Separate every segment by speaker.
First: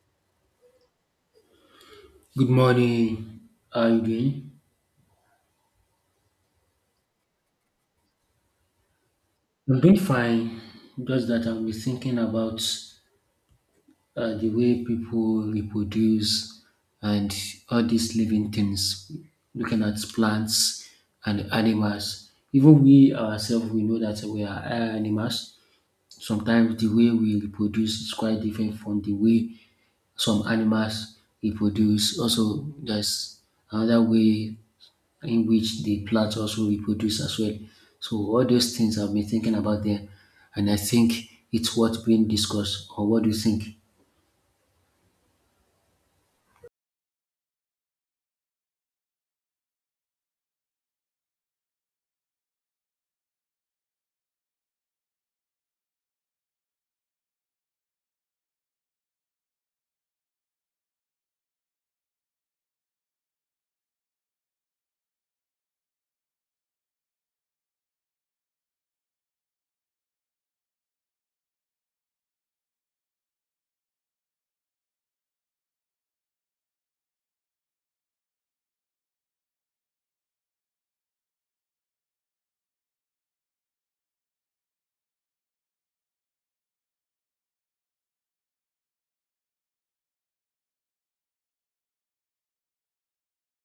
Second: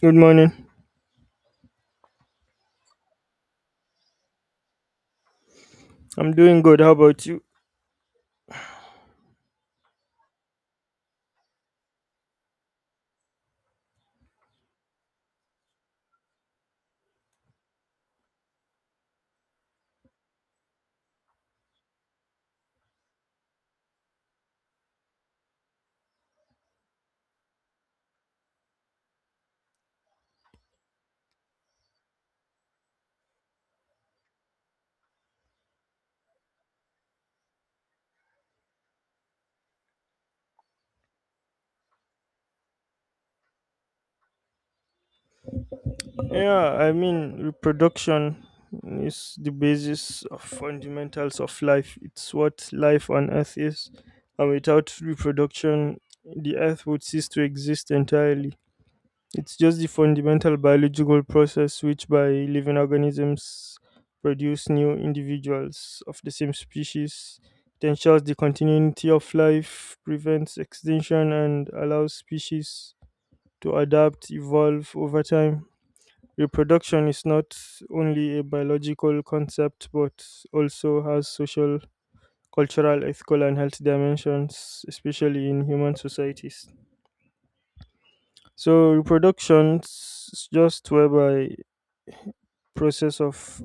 Speaker 1: Good morning.
Speaker 2: Good morning. How are you doing?
Speaker 1: I'm doing good. How about you?
Speaker 2: I'm doing fine. Just that I've been thinking about the way people reproduce and all these living things, looking at plants and animals. Even we ourselves, we know that we are animals. Sometimes the way we reproduce is quite different from the way some animals reproduce. Also, there's another way in which the plant also reproduce as well. So all those things I've been thinking about there, and I think it's worth being discussed. Or what do you think?
Speaker 1: Yeah, I mean, reproduction is the basis of fundamentals of life. It's what life on Earth is. And without reproduction, the earth would cease to exist entirely. It's just the fundamental biological process which, by living organisms, produce new individuals of the same species. It ensures the continuity of life, prevents extinction, and allows species to adapt, evolve over time. Reproduction is not only a biological concept but also has social, cultural, ethical, and health dimensions, especially in human societies. So, reproduction is just whereby process of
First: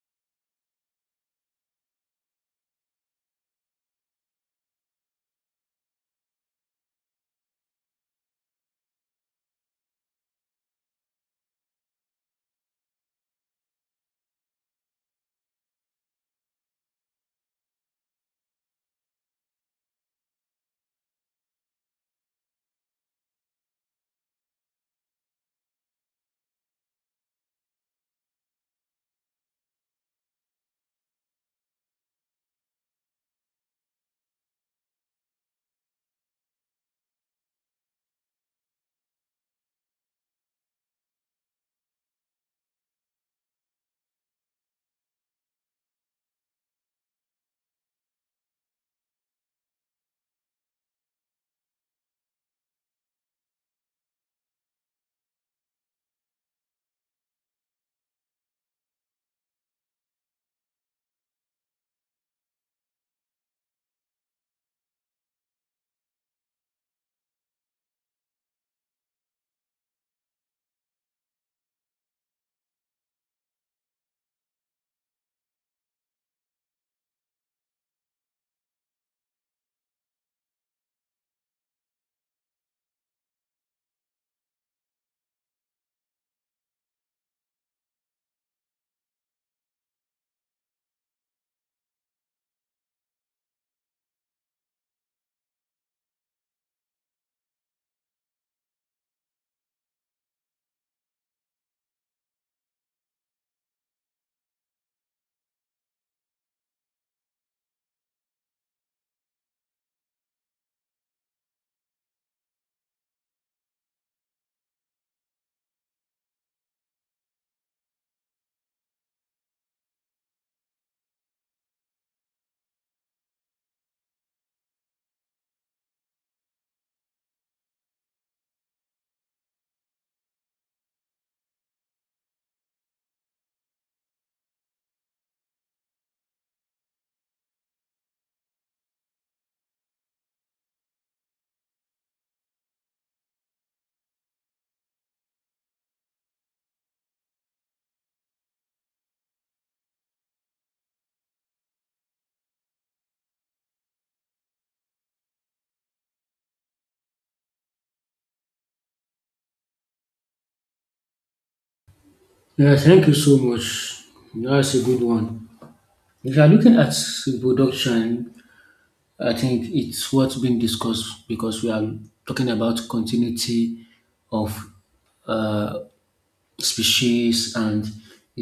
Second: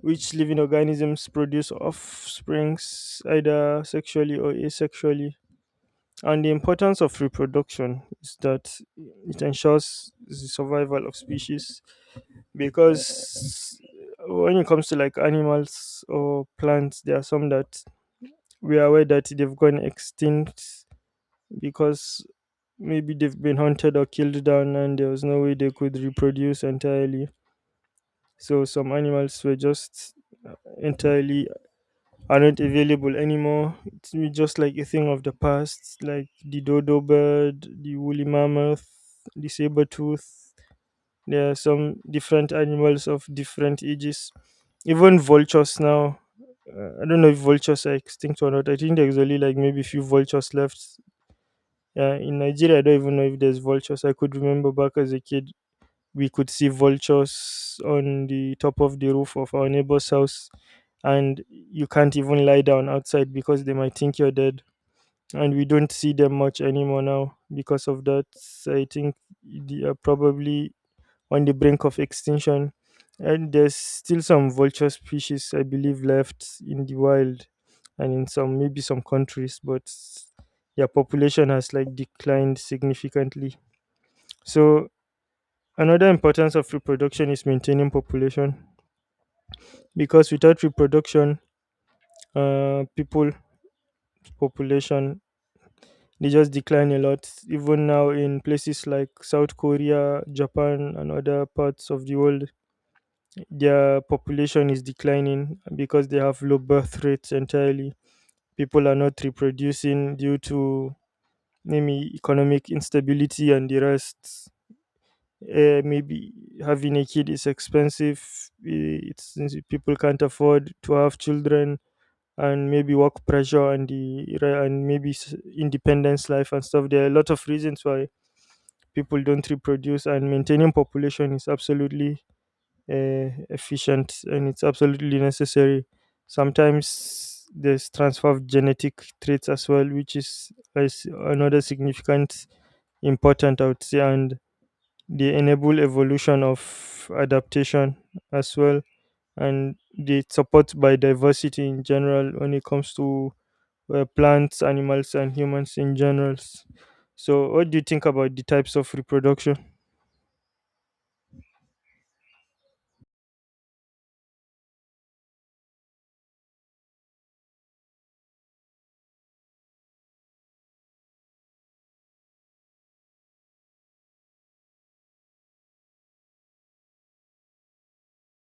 Speaker 1: which living organisms produce offsprings either sexually or asexually. And the importance of reproduction is that it ensures the survival of species, because when it comes to like animals or plants, there are some that we are aware that they've gone extinct because maybe they've been hunted or killed down, and there was no way they could reproduce entirely. So some animals were just entirely are not available anymore. It's just like a thing of the past, like the dodo bird, the woolly mammoth, the saber tooth. There are some different animals of different ages. Even vultures now. I don't know if vultures are extinct or not. I think there's only like maybe a few vultures left. In Nigeria, I don't even know if there's vultures. I could remember back as a kid, we could see vultures on the top of the roof of our neighbor's house, and you can't even lie down outside because they might think you're dead. And we don't see them much anymore now because of that. I think they are probably on the brink of extinction, and there's still some vulture species I believe left in the wild and in some, maybe some, countries, but their population has like declined significantly. So another importance of reproduction is maintaining population, because without reproduction, people population they just decline a lot. Even now in places like South Korea, Japan, and other parts of the world, their population is declining because they have low birth rates entirely. People are not reproducing due to maybe economic instability and the rest. Maybe having a kid is expensive. Eh, It's People can't afford to have children, and maybe work pressure and the re- and maybe s- independence life and stuff. There are a lot of reasons why people don't reproduce, and maintaining population is absolutely efficient, and it's absolutely necessary. Sometimes there's transfer of genetic traits as well, which is another significant important, I would say, and they enable evolution of adaptation as well, and they support biodiversity in general when it comes to plants, animals, and humans in general. So, what do you think about the types of reproduction?
Speaker 2: Yeah, thank you so much. That's a good one. If you are looking at reproduction, I think it's what's being discussed because we are talking about continuity of species and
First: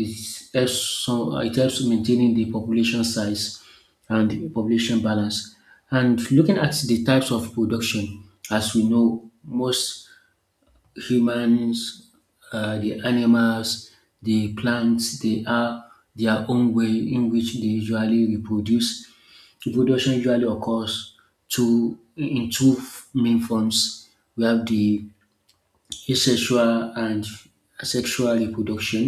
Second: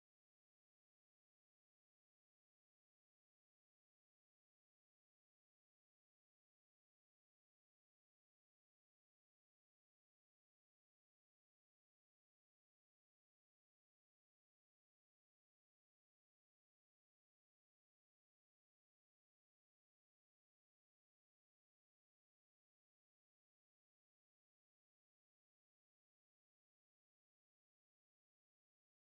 Speaker 2: it helps so it helps maintaining the population size and the population balance. And looking at the types of production, as we know, most humans, the animals, the plants, they are their own way in which they usually reproduce. Reproduction usually occurs two main forms. We have the asexual and asexual reproduction.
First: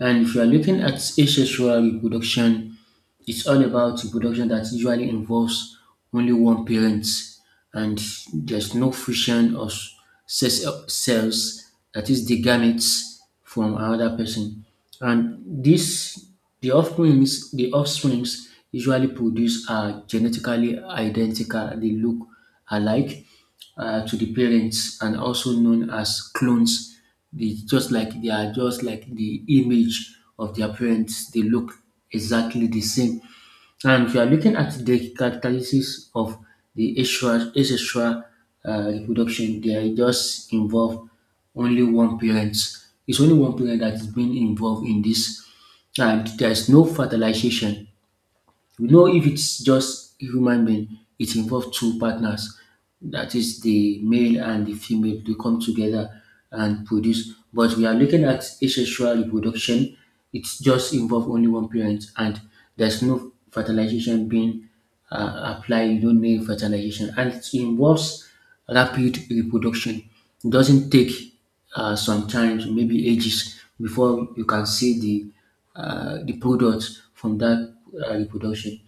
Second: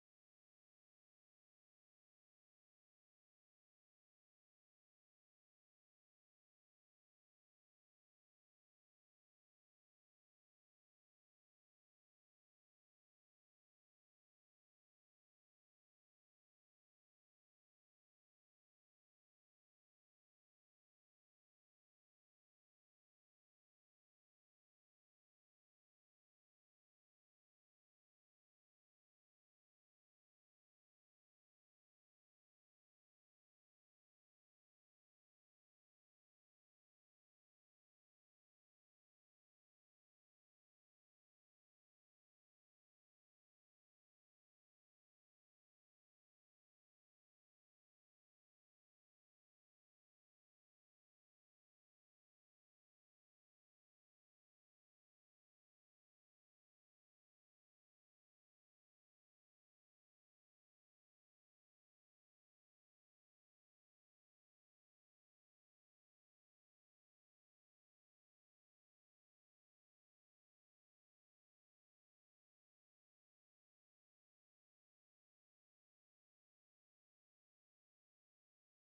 Speaker 2: And if you are looking at asexual reproduction, it's all about a production that usually involves only one parent and there's no friction or cells sells that is the gametes from another person. And this the offsprings usually produced are genetically identical. They look alike to the parents and also known as clones. They are just like the image of their parents. They look exactly the same. And if you are looking at the characteristics of the asexual reproduction, they are just involved only one parent. It's only one parent that is being involved in this, and there is no fertilization. You know, if it's just a human being, it involves two partners, that is the male and the female, they come together and produce. But we are looking at asexual reproduction, it just involves only one parent and there's no fertilization being apply, you don't need fertilization, and it involves rapid reproduction. It doesn't take sometimes maybe ages before you can see the product from that reproduction.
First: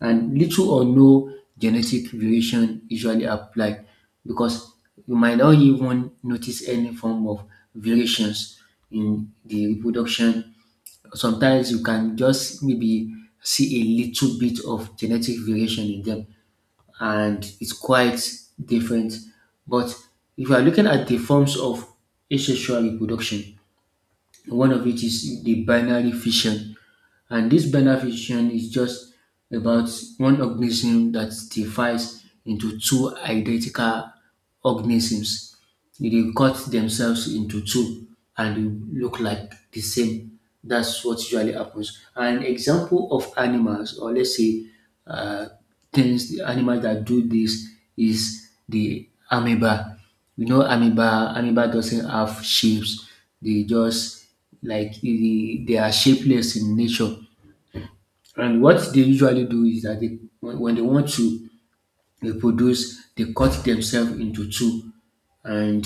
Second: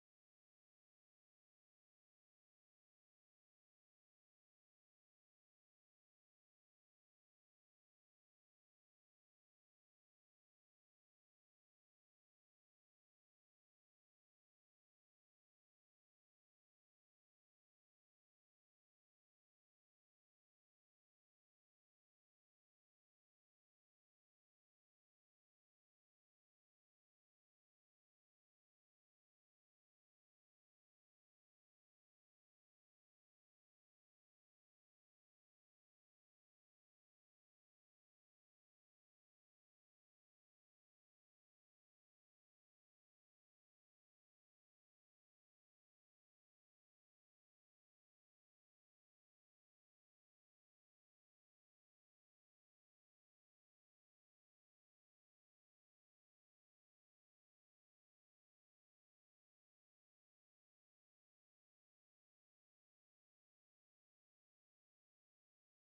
Speaker 2: And little or no genetic variation usually apply because you might not even notice any form of variations in the reproduction. Sometimes you can just maybe see a little bit of genetic variation in them, and it's quite different. But if you are looking at the forms of asexual reproduction, one of it is the binary fission, and this binary fission is just about one organism that divides into two identical organisms. They cut themselves into two and they look like the same. That's what usually happens. An example of animals, or let's say uh, things, the animals that do this is the amoeba. You know, amoeba doesn't have shapes. They just like they are shapeless in nature. And what they usually do is that they, when they want to reproduce, they cut themselves into two and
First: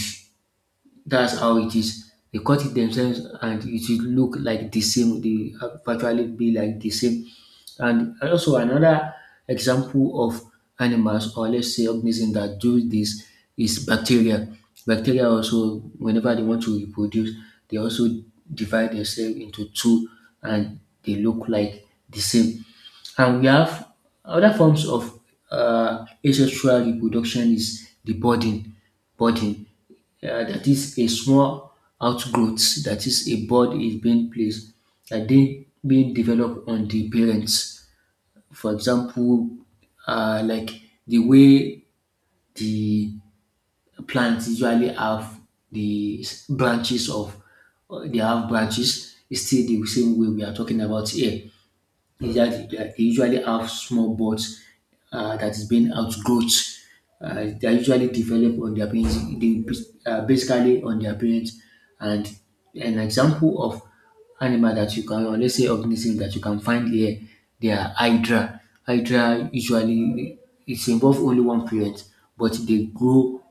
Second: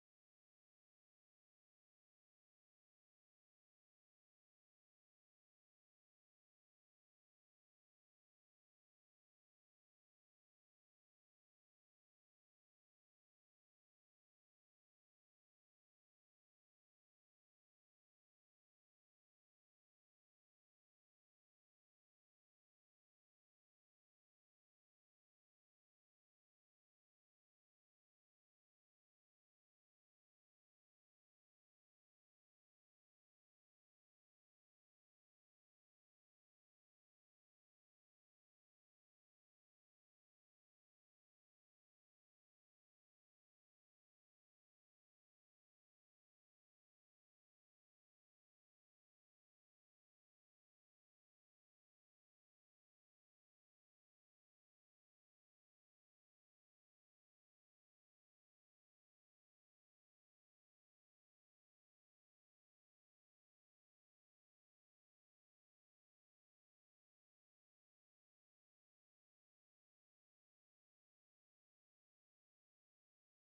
Speaker 2: that's how it is. They cut it themselves, and it will look like the same. They actually be like the same. And also another example of animals, or let's say organisms that do this, is bacteria. Bacteria also, whenever they want to reproduce, they also divide themselves into two, and they look like the same. And we have other forms of asexual reproduction is the budding. Budding that is a small outgrowth, that is a board is being placed and then being developed on the parents. For example, like the way the plants usually have the branches of, they have branches, it's still the same way we are talking about here. Usually, they usually have small buds that is being outgrowth. They are usually developed on their parents, they, basically on their parents. And an example of animal that you can, or let's say organism that you can find here, they are hydra. Hydra usually it's involve only one parent, but they grow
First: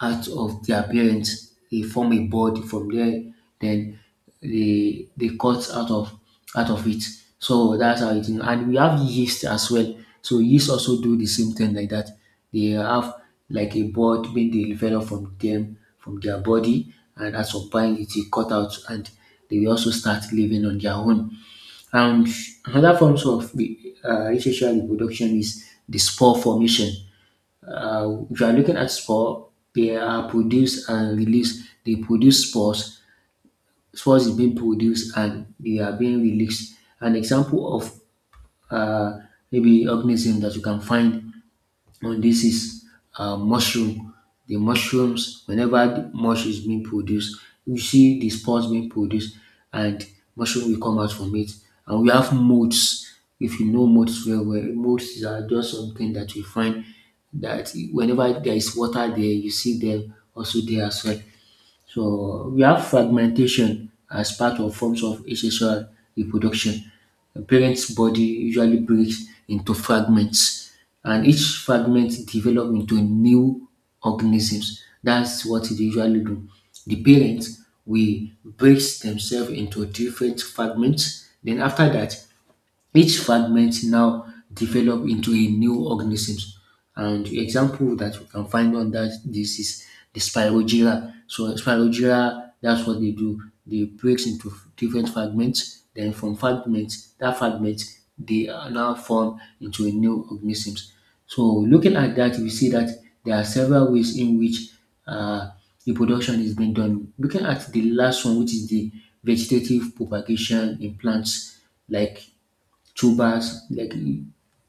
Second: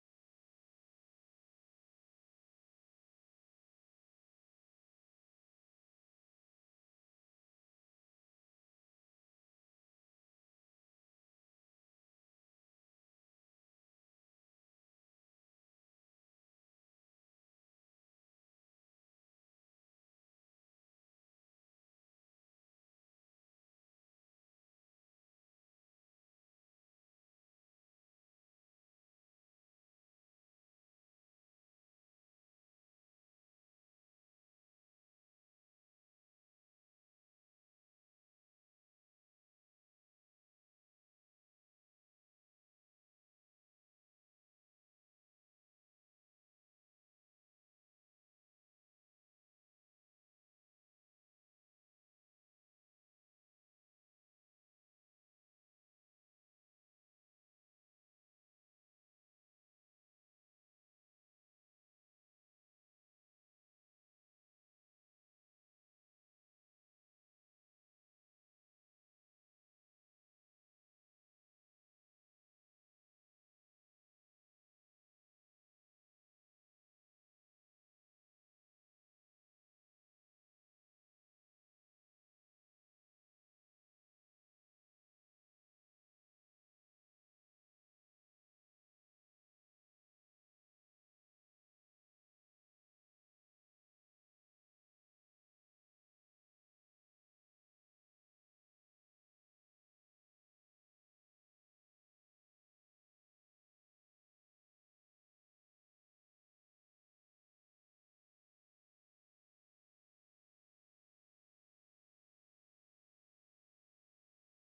Speaker 2: out of their parents. They form a body from there, then they cut out of it. So that's how it is. And we have yeast as well. So yeast also do the same thing like that. They have like a board being developed from them, from their body, and at some point it is cut out and they will also start living on their own. And another forms of the asexual reproduction is the spore formation. If you are looking at spore, they are produced and released. They produce spores. Spores is being produced and they are being released. An example of uh, maybe organism that you can find and this is mushroom. The mushrooms, whenever the mushroom is being produced, you see the spores being produced, and mushroom will come out from it. And we have molds. If you know molds very well, molds are just something that you find that whenever there is water there, you see them also there as well. So we have fragmentation as part of forms of asexual reproduction. A parent's body usually breaks into fragments, and each fragment develops into new organisms. That's what they usually do. The parents will break themselves into different fragments. Then after that, each fragment now develop into a new organism. And the example that we can find on that this is the spirogyra. So spirogyra, that's what they do. They break into different fragments. Then from fragments, that fragment, they are now form into a new organisms. So looking at that, we see that there are several ways in which uh, reproduction is being done. Looking at the last one, which is the vegetative propagation in plants, like two bars,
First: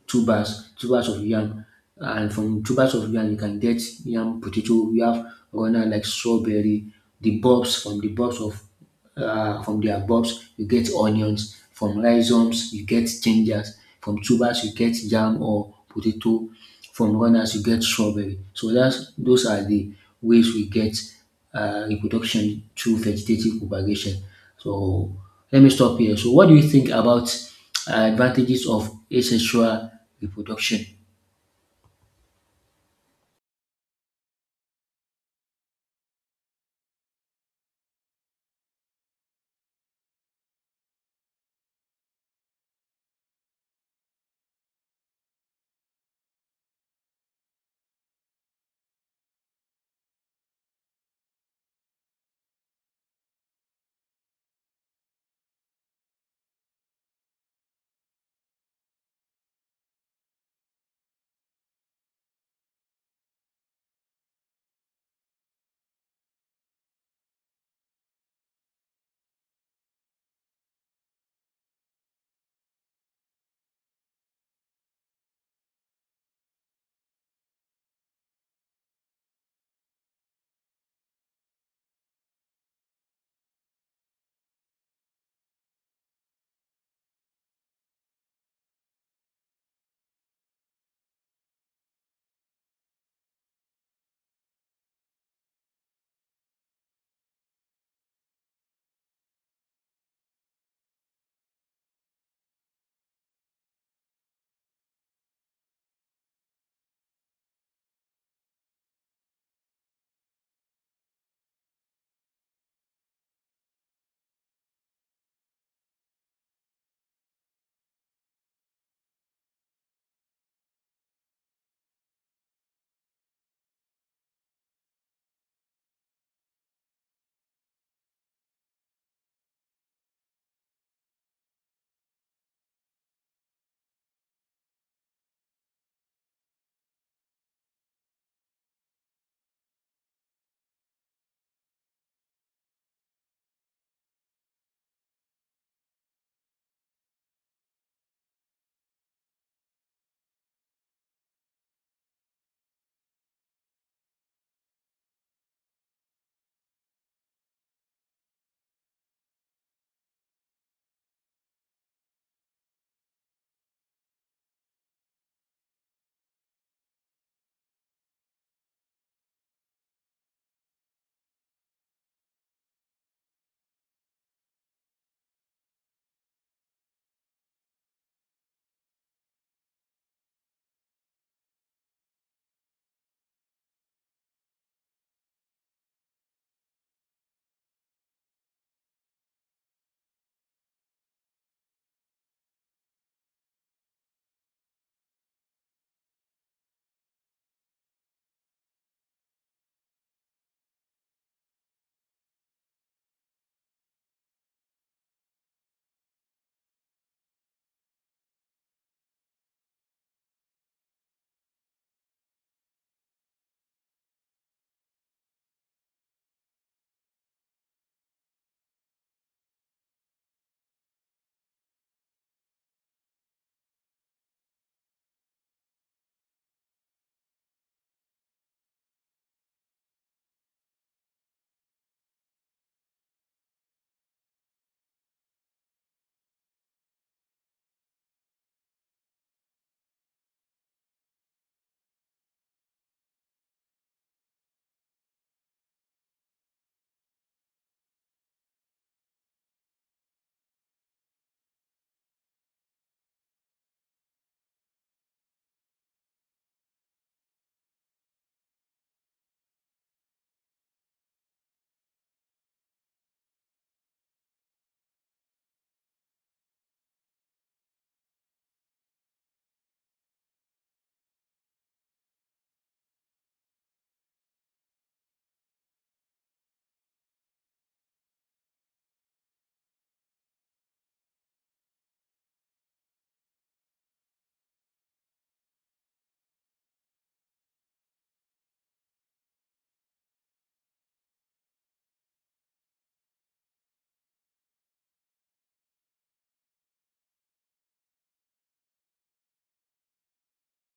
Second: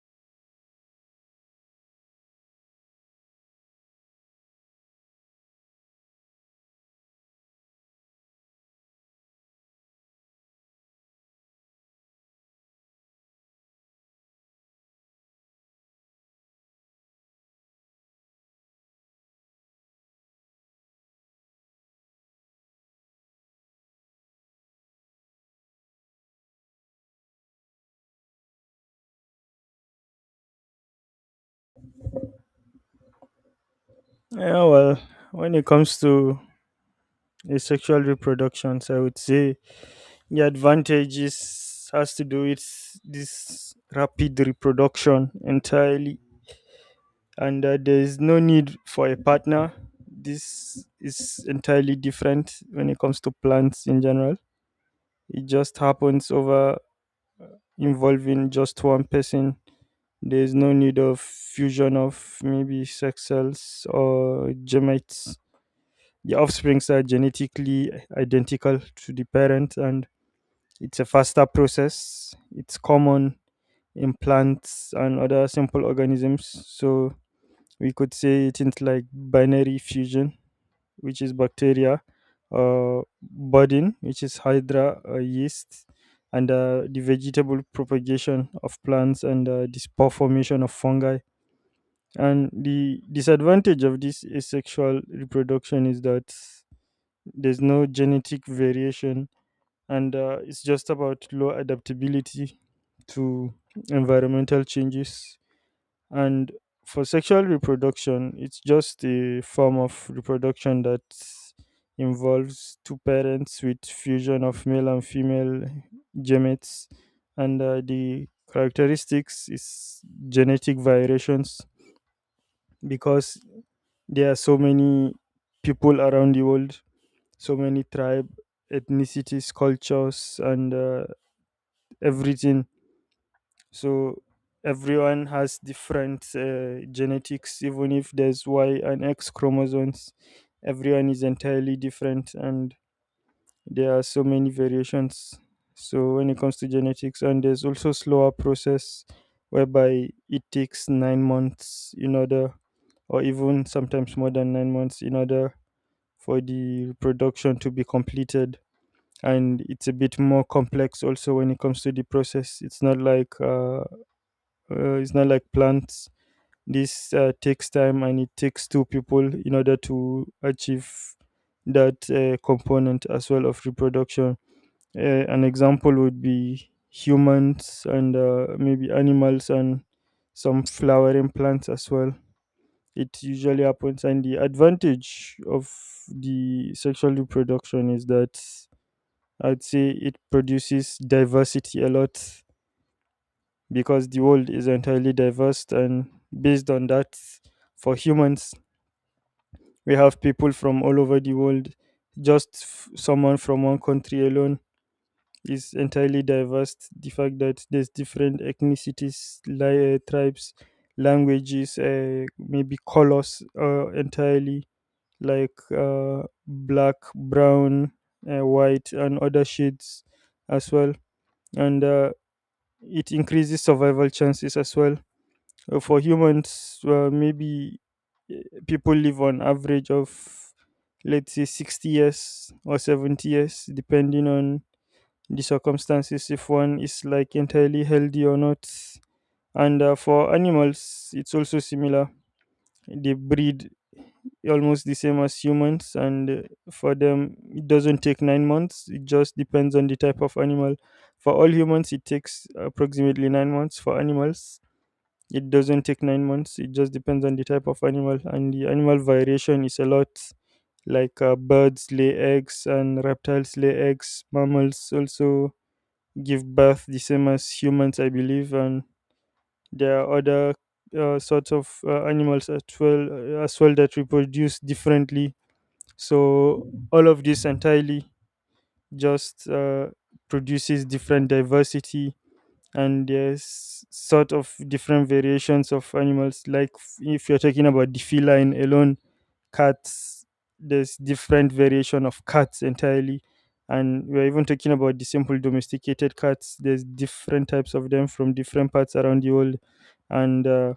Speaker 2: two bars of yam. And from two bars of yam, you can get yam potato. We have runner like strawberry, the bulbs of from their bulbs, you get onions. From rhizomes, you get gingers. From tubers, you get yam or potato. From runners, you get strawberry. So that's those are the ways we get reproduction through vegetative propagation. So let me stop here. So what do you think about advantages of asexual reproduction?
Speaker 1: Yeah, well, when it comes to asexual reproductions, I would say the advantages has to do with this rapid reproduction entirely, and there is no need for a partner. This is entirely different when it comes to plants in general. It just happens over involving just one person. There is no need of fusion of maybe sex cells or gametes. The offsprings are genetically identical to the parent, and it's a faster process. It's common in plants and other simple organisms. So we could say it is like binary fusion, which is bacteria, budding, which is hydra, yeast, and the vegetable propagation of plants, and the spore formation of fungi. And the disadvantage of this asexual reproduction is that there's no genetic variation, and it's just about low adaptability to environmental changes. And for sexual reproduction, it's just a form of reproduction that involves two parents with fusion of male and female gametes. And the characteristics is genetic variations, because there are so many people around the world, so many tribe, ethnicities, cultures, and everything. So everyone has different genetics, even if there's Y and X chromosomes. Everyone is entirely different, and there are so many variations. So when it comes to genetics, and there's also slower process whereby it takes 9 months in order, or even sometimes more than 9 months in order, for the reproduction to be completed. And it's a bit more complex also when it comes to the process. It's not like plants. This takes time, and it takes two people in order to achieve that component as well of reproduction. Uh, an example would be humans and maybe animals and some flowering plants as well. It usually happens, and the advantage of the sexual reproduction is that I'd say it produces diversity a lot, because the world is entirely diverse. And based on that, for humans, we have people from all over the world. Just someone from one country alone is entirely diverse. The fact that there's different ethnicities, tribes, languages, maybe colors, entirely, like black, brown, white, and other shades as well. And it increases survival chances as well. For humans, maybe uh, people live on average of, let's say, 60 years or 70 years, depending on the circumstances, if one is like entirely healthy or not. And for animals, it's also similar. They breed almost the same as humans, and for them, it doesn't take 9 months. It just depends on the type of animal. For all humans, it takes approximately 9 months. For animals, it doesn't take 9 months. It just depends on the type of animal, and the animal variation is a lot. Like birds lay eggs, and reptiles lay eggs. Mammals also give birth the same as humans, I believe, and there are other sorts of animals as well that reproduce differently. So all of this entirely just produces different diversity, and there's sort of different variations of animals, like, if you're talking about the feline alone, cats, there's different variation of cats entirely. And we're even talking about the simple domesticated cats, there's different types of them from different parts around the world. And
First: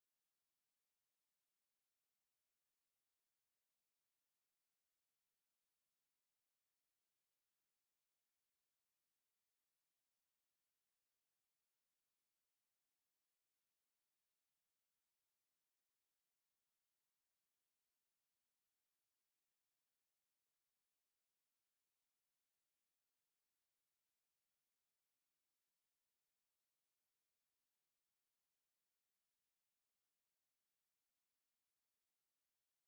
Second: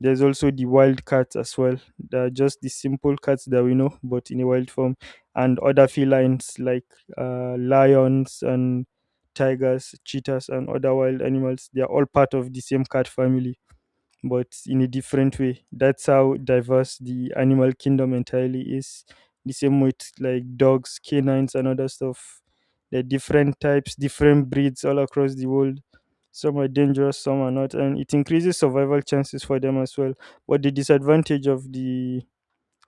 Speaker 1: there's also the wild cats as well. They're just the simple cats that we know, but in a wild form. And other felines like lions and tigers, cheetahs, and other wild animals, they are all part of the same cat family, but in a different way. That's how diverse the animal kingdom entirely is. The same with like dogs, canines, and other stuff. There are different types, different breeds all across the world. Some are dangerous, some are not, and it increases survival chances for them as well. But the disadvantage of the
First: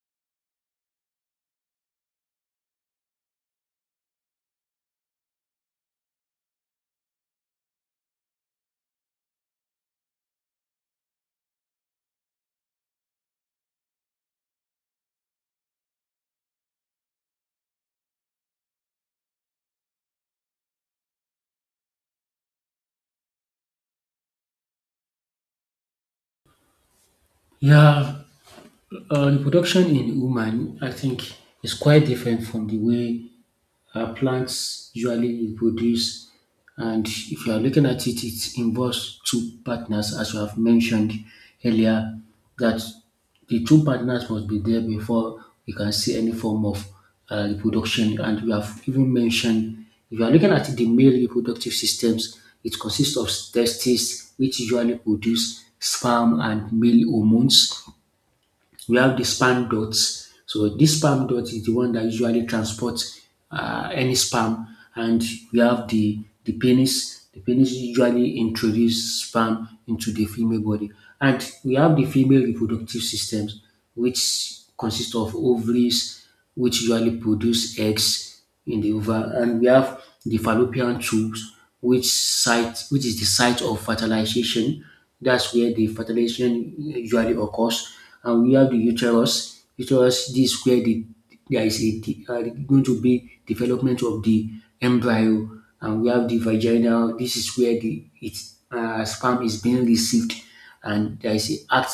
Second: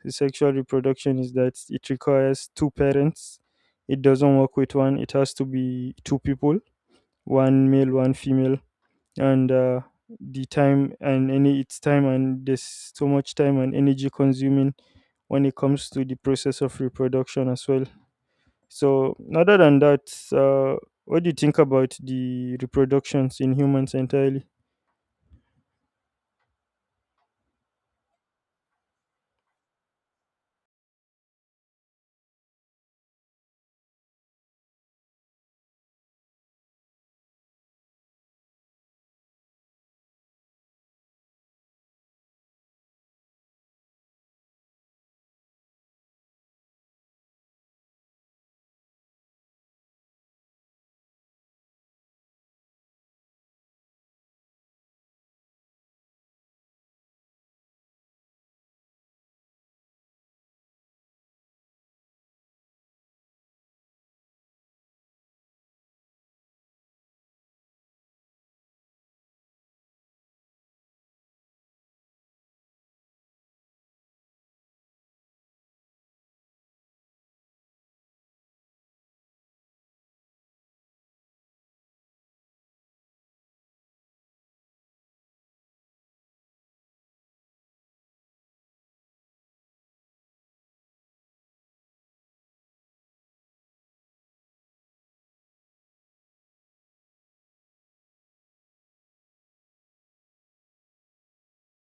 Speaker 1: sexual reproduction is that it requires two parents. It doesn't work with one. It has to be two people, one male, one female, and the time and any its time, and there's so much time and energy consuming when it comes to the process of reproduction as well. So other than that, uh, what do you think about the reproductions in humans entirely?
Speaker 2: Yeah, reproduction in woman, I think, is quite different from the way plants usually produce. And if you are looking at it, it involves two partners, as you have mentioned earlier, that the two partners must be there before we can see any form of reproduction. And we have even mentioned, if you are looking at the male reproductive systems, it consists of testes, which usually produce sperm and male hormones. We have the spam dots. So this spam dot is the one that usually transports any spam, and we have the penis. The penis usually introduces sperm into the female body, and we have the female reproductive systems, which consist of ovaries, which usually produce eggs in the ova, and we have the fallopian tubes, which is the site of fertilization, that's where the fertilization usually occurs. And we have the uterus. Uterus, this is where the there is a, de- going to be development of the embryo, and we have the vagina. This is where the its sperm is being received, and there is a act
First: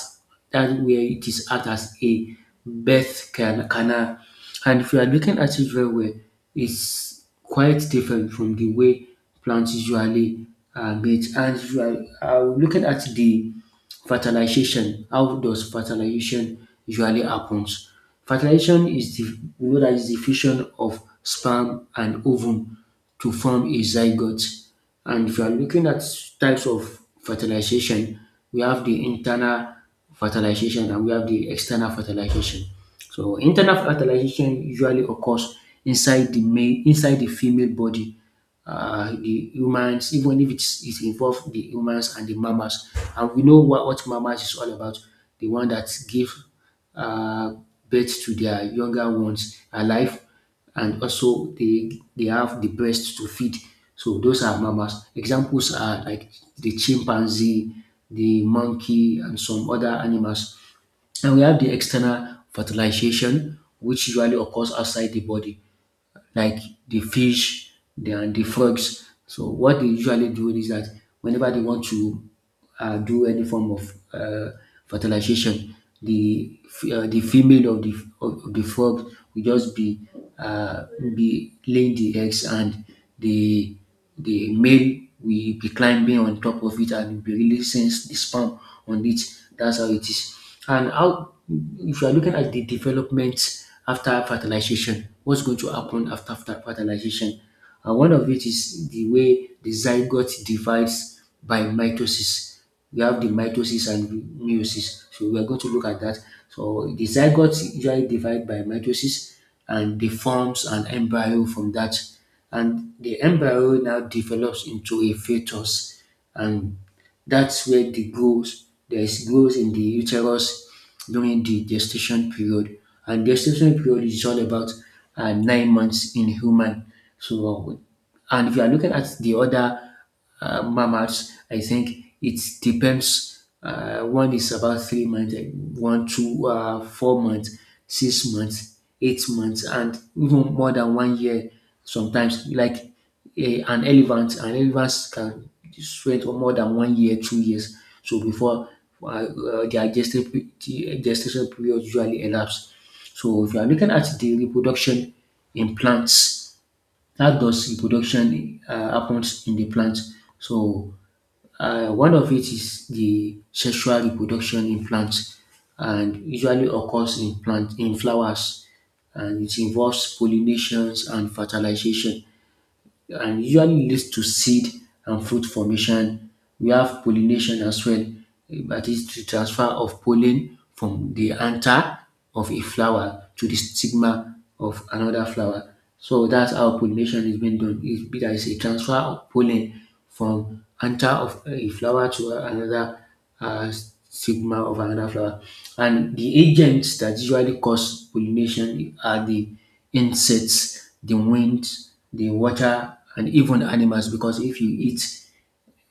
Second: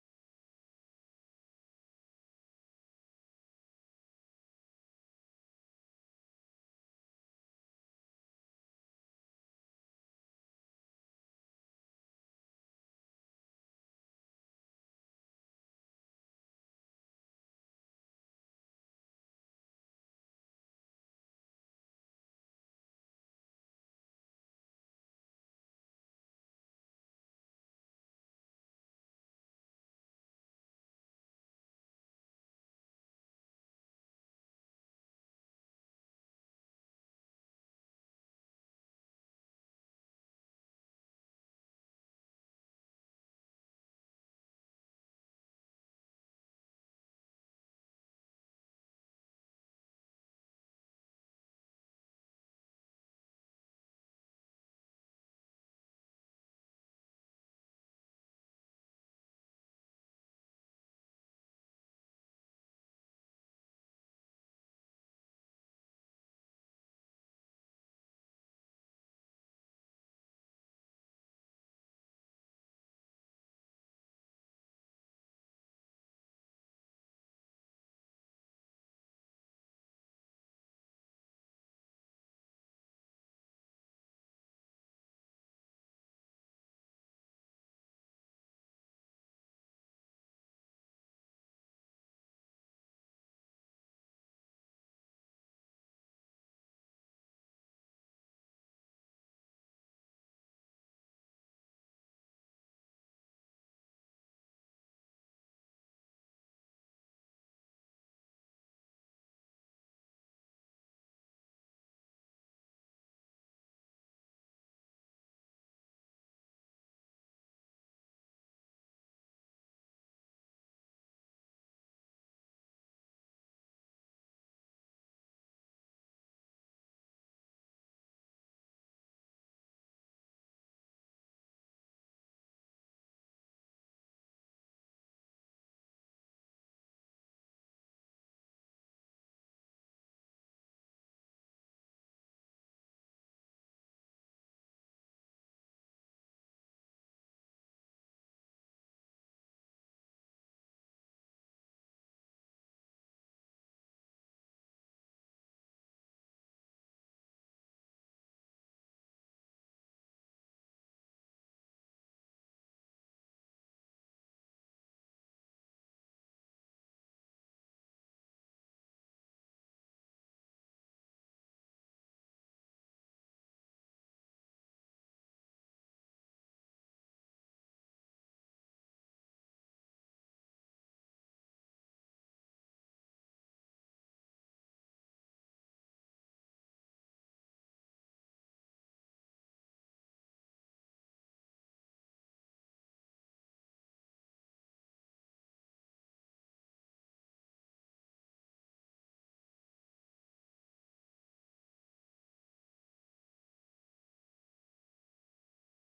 Speaker 2: that where it is act as a canal. And if you are looking at it very well, it's is quite different from the way plants usually mate. And you are looking at the fertilization. How does fertilization usually happens? Fertilization is the we know that is the fusion of sperm and ovum to form a zygote. And if you are looking at types of fertilization, we have the internal fertilization and we have the external fertilization. So internal fertilization usually occurs inside the female body. The humans, even if it's it involves the humans and the mammals, and we know what mammals is all about, the one that give uh, birth to their younger ones alive and also they have the breast to feed. So those are mammals. Examples are like the chimpanzee, the monkey, and some other animals. And we have the external fertilization, which usually occurs outside the body like the fish and the frogs. So what they usually do is that whenever they want to do any form of fertilization, the female of the frog will just uh, be laying the eggs, and the the male will be climbing on top of it and will be releasing the sperm on it. That's how it is. And how, if you are looking at the development after fertilization, what's going to happen after fertilization? And one of it is the way the zygote divides by mitosis. We have the mitosis and meiosis. So we are going to look at that. So the zygote usually divide by mitosis and they forms an embryo from that, and the embryo now develops into a fetus, and that's where the growth, there is growth in the uterus during the gestation period. And gestation period is all about 9 months in human. So, and if you are looking at the other mammals, I think it depends. One is about 3 months, one, two, 4 months, 6 months, 8 months, and even more than one year sometimes. Like an elephant can sweat for more than one year, 2 years. So before their the gestation period usually elapse. So if you are looking at the reproduction in plants, how does reproduction happens in the plant? So one of it is the sexual reproduction in plants, and usually occurs in plant in flowers, and it involves pollinations and fertilization and usually leads to seed and fruit formation. We have pollination as well, eh, that is the transfer of pollen from the anther of a flower to the stigma of another flower. So that's how pollination is being done. It's a transfer of pollen from anther of a flower to another uh, stigma of another flower. And the agents that usually cause pollination are the insects, the wind, the water, and even animals. Because if you eat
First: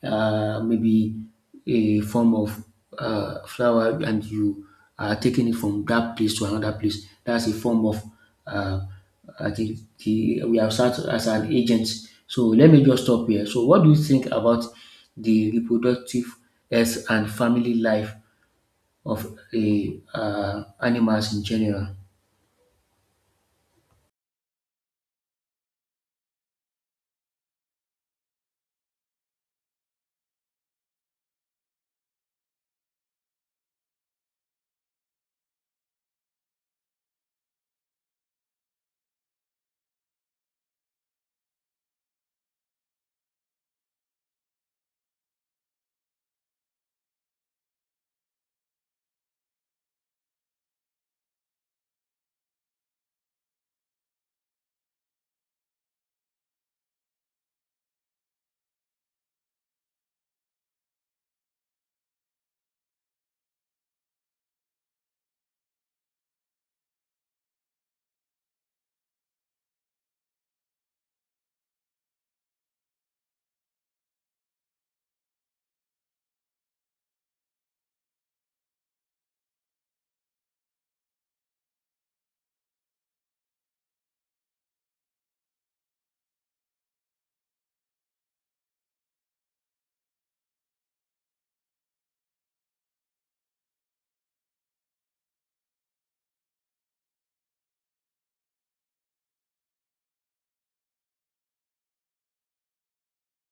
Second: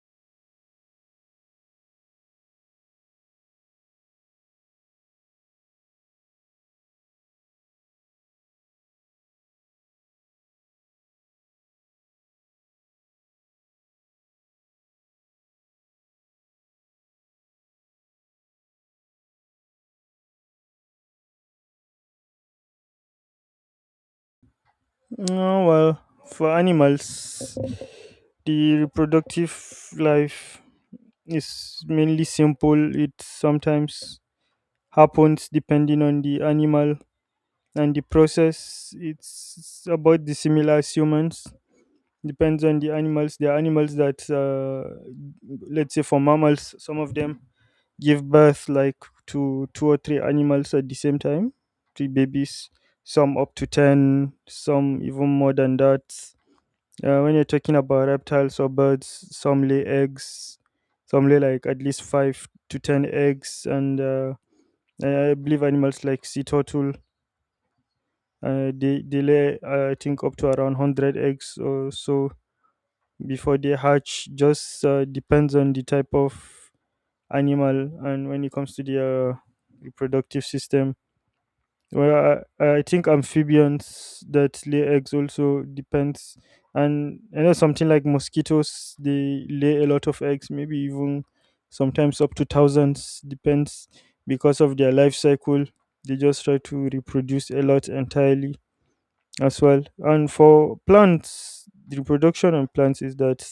Speaker 2: maybe a form of flower and you are taking it from that place to another place, that's a form of uh, I think we have served as an agent. So let me just stop here. So what do you think about the reproductive health and family life of the animals in general?
Speaker 1: No, well, for animals, the reproductive life, it's mainly simple. It sometimes happens depending on the animal and the process. It's about the similar as humans. Depends on the animals. There are animals that, let's say, for mammals, some of them give birth like to two or three animals at the same time, three babies. Some up to 10. Some even more than that. When you're talking about reptiles or birds, some lay eggs, some lay like at least 5 to 10 eggs, and I believe animals like sea turtle, they lay I think up to around 100 eggs or so before they hatch. Just depends on the type of animal and when it comes to their reproductive system. Well, I think amphibians that lay eggs also depends, and I know something like mosquitoes, they lay a lot of eggs, maybe even sometimes up to thousands, depends, because of their life cycle. They just try to reproduce a lot entirely as well. And for plants, the reproduction on plants is that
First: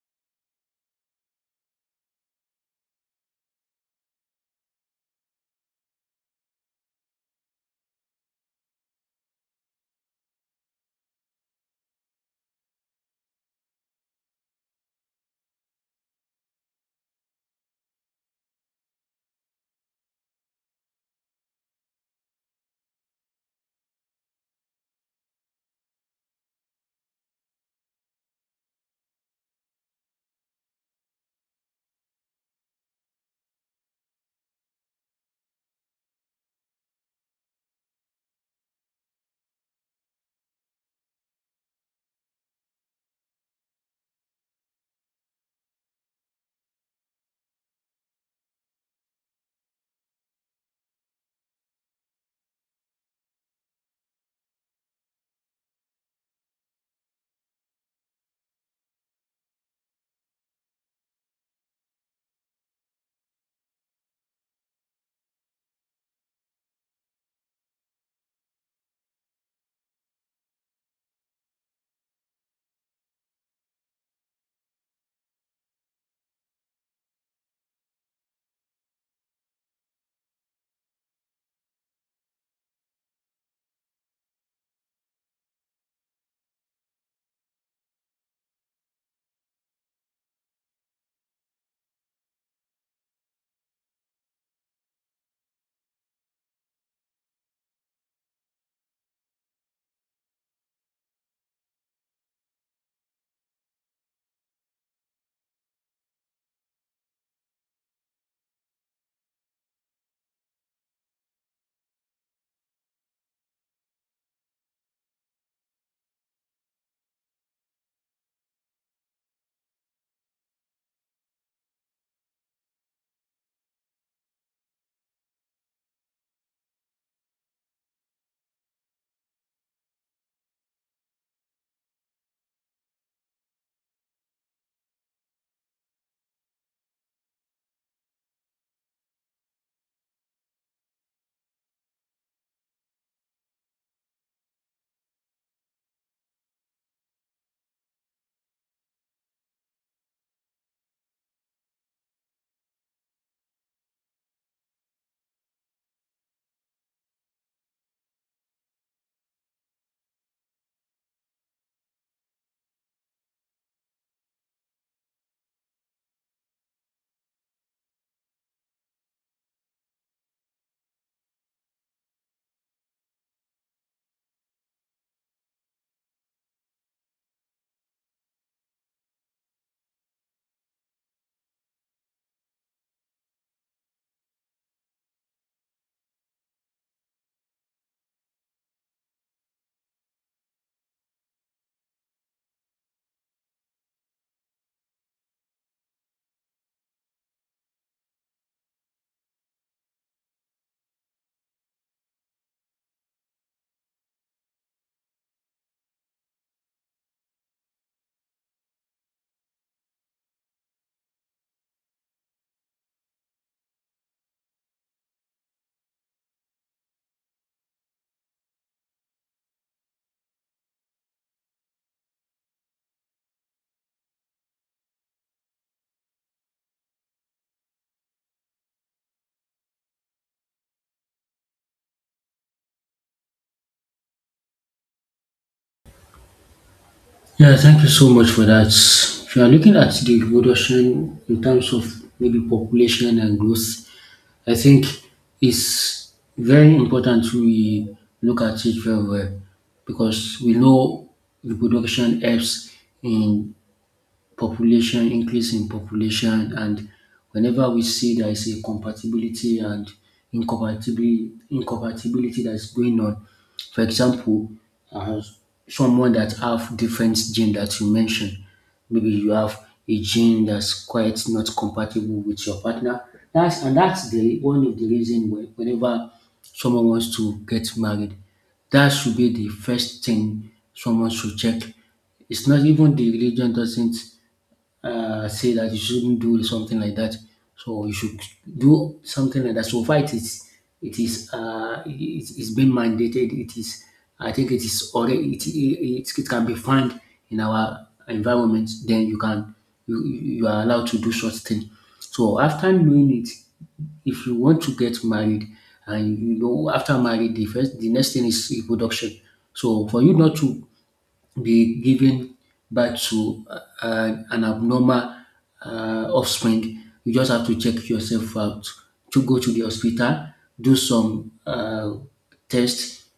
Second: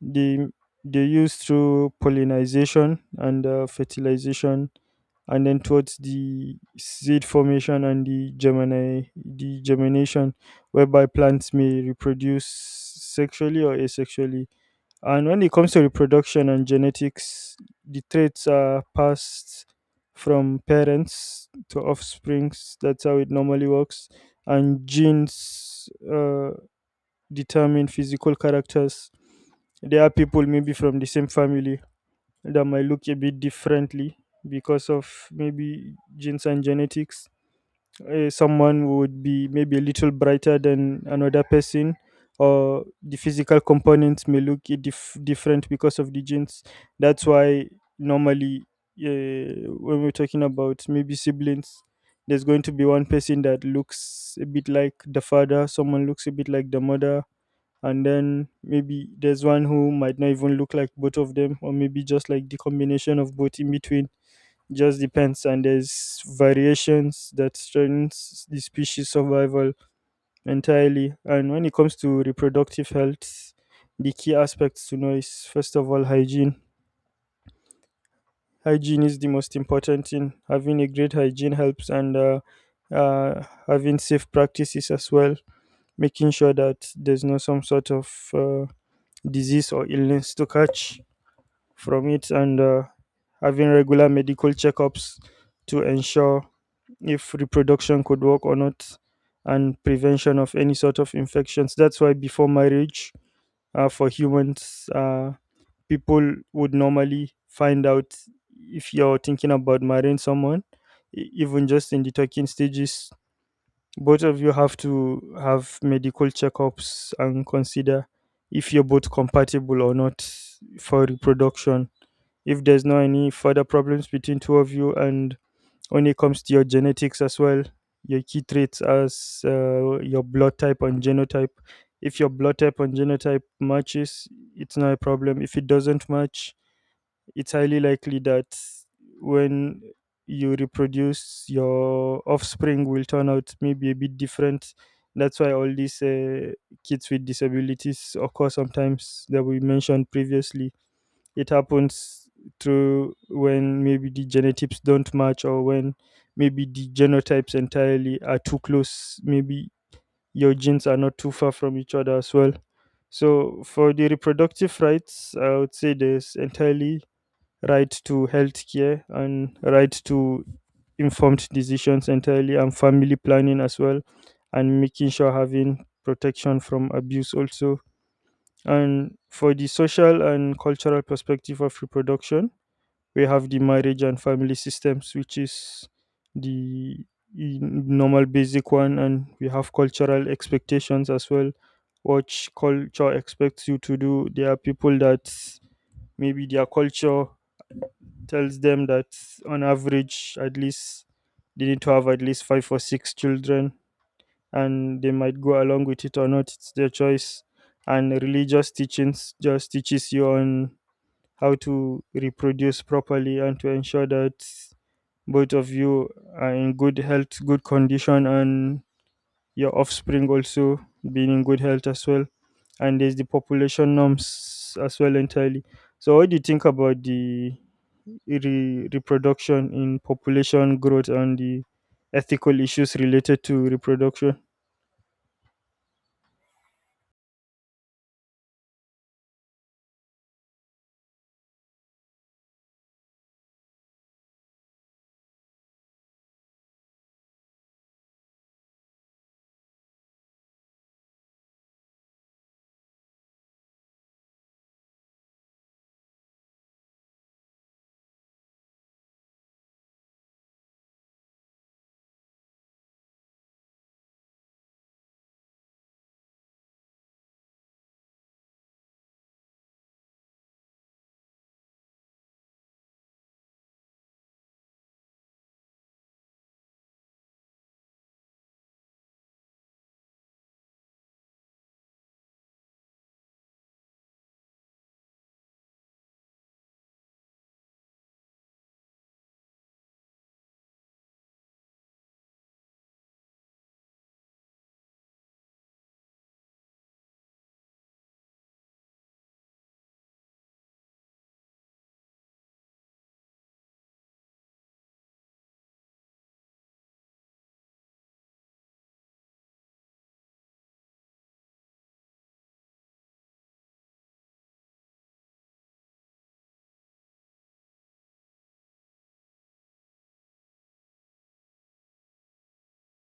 Speaker 1: they they use through pollination and fertilization, and then towards the seed formation and the germination, whereby plants may reproduce sexually or asexually. And when it comes to reproduction and genetics, the traits are passed from parents to offsprings. That's how it normally works, and genes determine physical characters. There are people maybe from the same family that might look a bit differently because of maybe genes and genetics. Someone would be maybe a little brighter than another person, or the physical components may look different because of the genes. That's why normally, when we're talking about maybe siblings, there's going to be one person that looks a bit like the father, someone looks a bit like the mother, and then maybe there's one who might not even look like both of them, or maybe just like the combination of both in between. Just depends. And there's variations that strengthens the species survival entirely. And when it comes to reproductive health, the key aspects to know is, first of all, hygiene. Hygiene is the most important thing. Having a great hygiene helps, and having safe practices as well, making sure that there's no some sort of disease or illness to catch from it, and having regular medical checkups to ensure if reproduction could work or not, and prevention of any sort of infections. That's why before marriage, for humans, people would normally find out, if you're thinking about marrying someone, even just in the talking stages, both of you have to have medical checkups and consider if you're both compatible or not for reproduction. If there's no any further problems between two of you, and when it comes to your genetics as well, your key traits as your blood type and genotype. If your blood type and genotype matches, it's not a problem. If it doesn't match, it's highly likely that when you reproduce, your offspring will turn out maybe a bit different. That's why all these kids with disabilities occur sometimes, that we mentioned previously. It happens through when maybe the genetics don't match, or when maybe the genotypes entirely are too close. Maybe your genes are not too far from each other as well. So for the reproductive rights, I would say there's entirely right to healthcare and right to informed decisions entirely, and family planning as well, and making sure having protection from abuse also. And for the social and cultural perspective of reproduction, we have the marriage and family systems, which is the normal basic one, and we have cultural expectations as well. What culture expects you to do. There are people that maybe their culture tells them that on average at least they need to have at least five or six children, and they might go along with it or not. It's their choice. And religious teachings just teaches you on how to reproduce properly and to ensure that both of you are in good health, good condition, and your offspring also being in good health as well. And there's the population norms as well entirely. So what do you think about the reproduction in population growth and the ethical issues related to reproduction?
Speaker 2: Yeah, thank you so much for that. If you are looking at the reproduction in terms of maybe population and growth, I think it's very important we look at it very well because we know reproduction helps in population, increase in population, and whenever we see there is a compatibility and incompatibility that is going on, for example, uh, someone that have different gene that you mentioned, maybe you have a gene that's quite not compatible with your partner. That's the one of the reason why whenever someone wants to get married, that should be the first thing someone should check. It's not even the religion doesn't say that you shouldn't do something like that. So you should do something like that. So far, it is it is uh, it, it's been mandated. It is I think it is already it can be found in our environment. Then you can you are allowed to do such thing. So after knowing it, if you want to get married and you know after marriage the next thing is reproduction. So for you not to be giving birth to an abnormal offspring, you just have to check yourself out, to go to the hospital, do some tests,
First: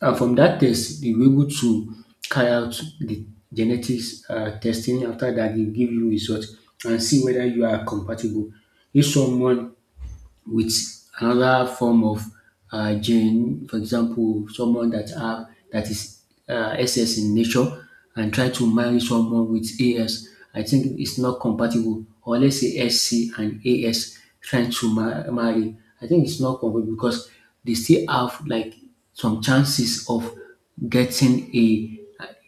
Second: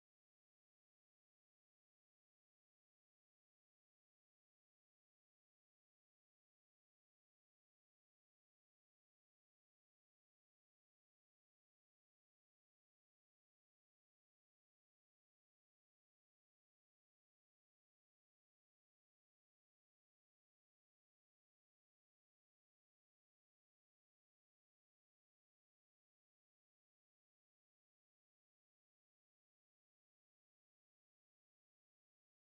Speaker 2: and from that test, they will be able to carry out the genetics testing. After that, they give you results and see whether you are compatible. If someone with another form of gene, for example, someone that have that is SS in nature and try to marry someone with AS, I think it's not compatible. Or let's say SC and AS trying to marry, I think it's not compatible because they still have like some chances of getting a.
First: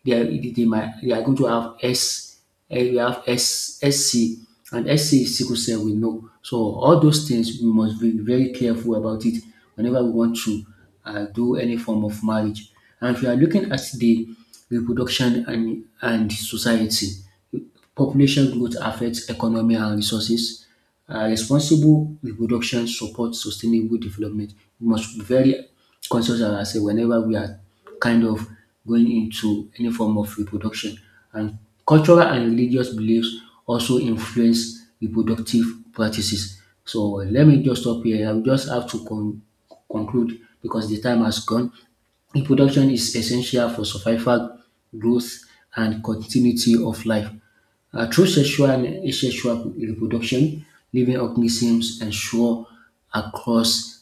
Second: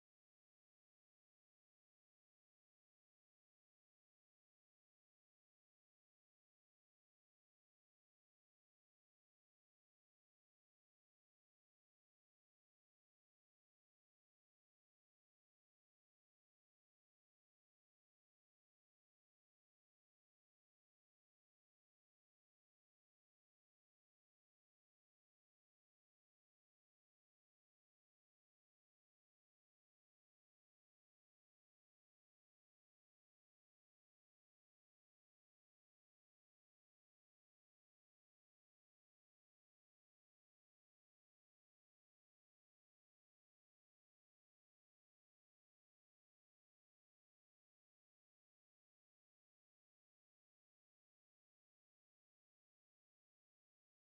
Speaker 2: They are, they might they are going to have S, and we have S, SC, and SC is sickle cell we know. So all those things we must be very careful about it whenever we want to do any form of marriage. And if you are looking at the reproduction and society, population growth affects economy and resources. Responsible reproduction supports sustainable development. We must be very conscious of ourselves whenever we are kind of going into any form of reproduction. And cultural and religious beliefs also influence reproductive practices. So let me just stop here. I'll just have to conclude because the time has gone. Reproduction is essential for survival, growth, and continuity of life. Through sexual and asexual reproduction, living organisms ensure across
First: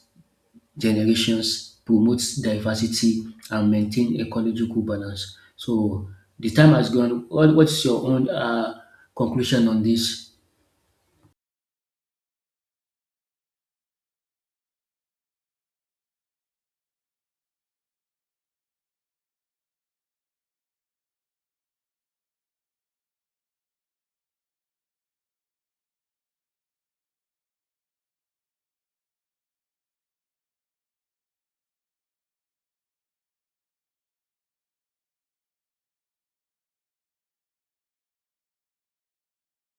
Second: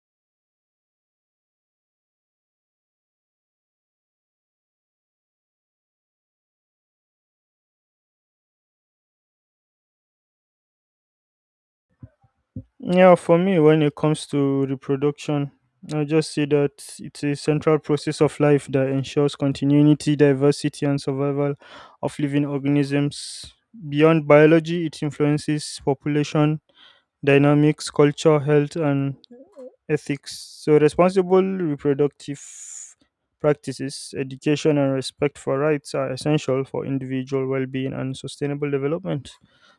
Speaker 2: generations, promotes diversity, and maintain ecological balance. So the time has gone. What's your own conclusion on this?
Speaker 1: Yeah, for me, when it comes to reproduction, I just say that it's a central process of life that ensures continuity, diversity, and survival of living organisms. Beyond biology, it influences population dynamics, culture, health, and ethics. So, responsible reproductive practices, education, and respect for rights are essential for individual well being and sustainable development.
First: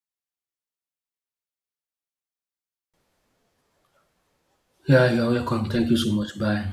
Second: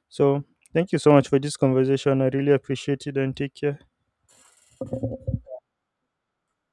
Speaker 1: So, thank you so much for this conversation. I really appreciate it and take care.
Speaker 2: Yeah, you're welcome. Thank you so much. Bye.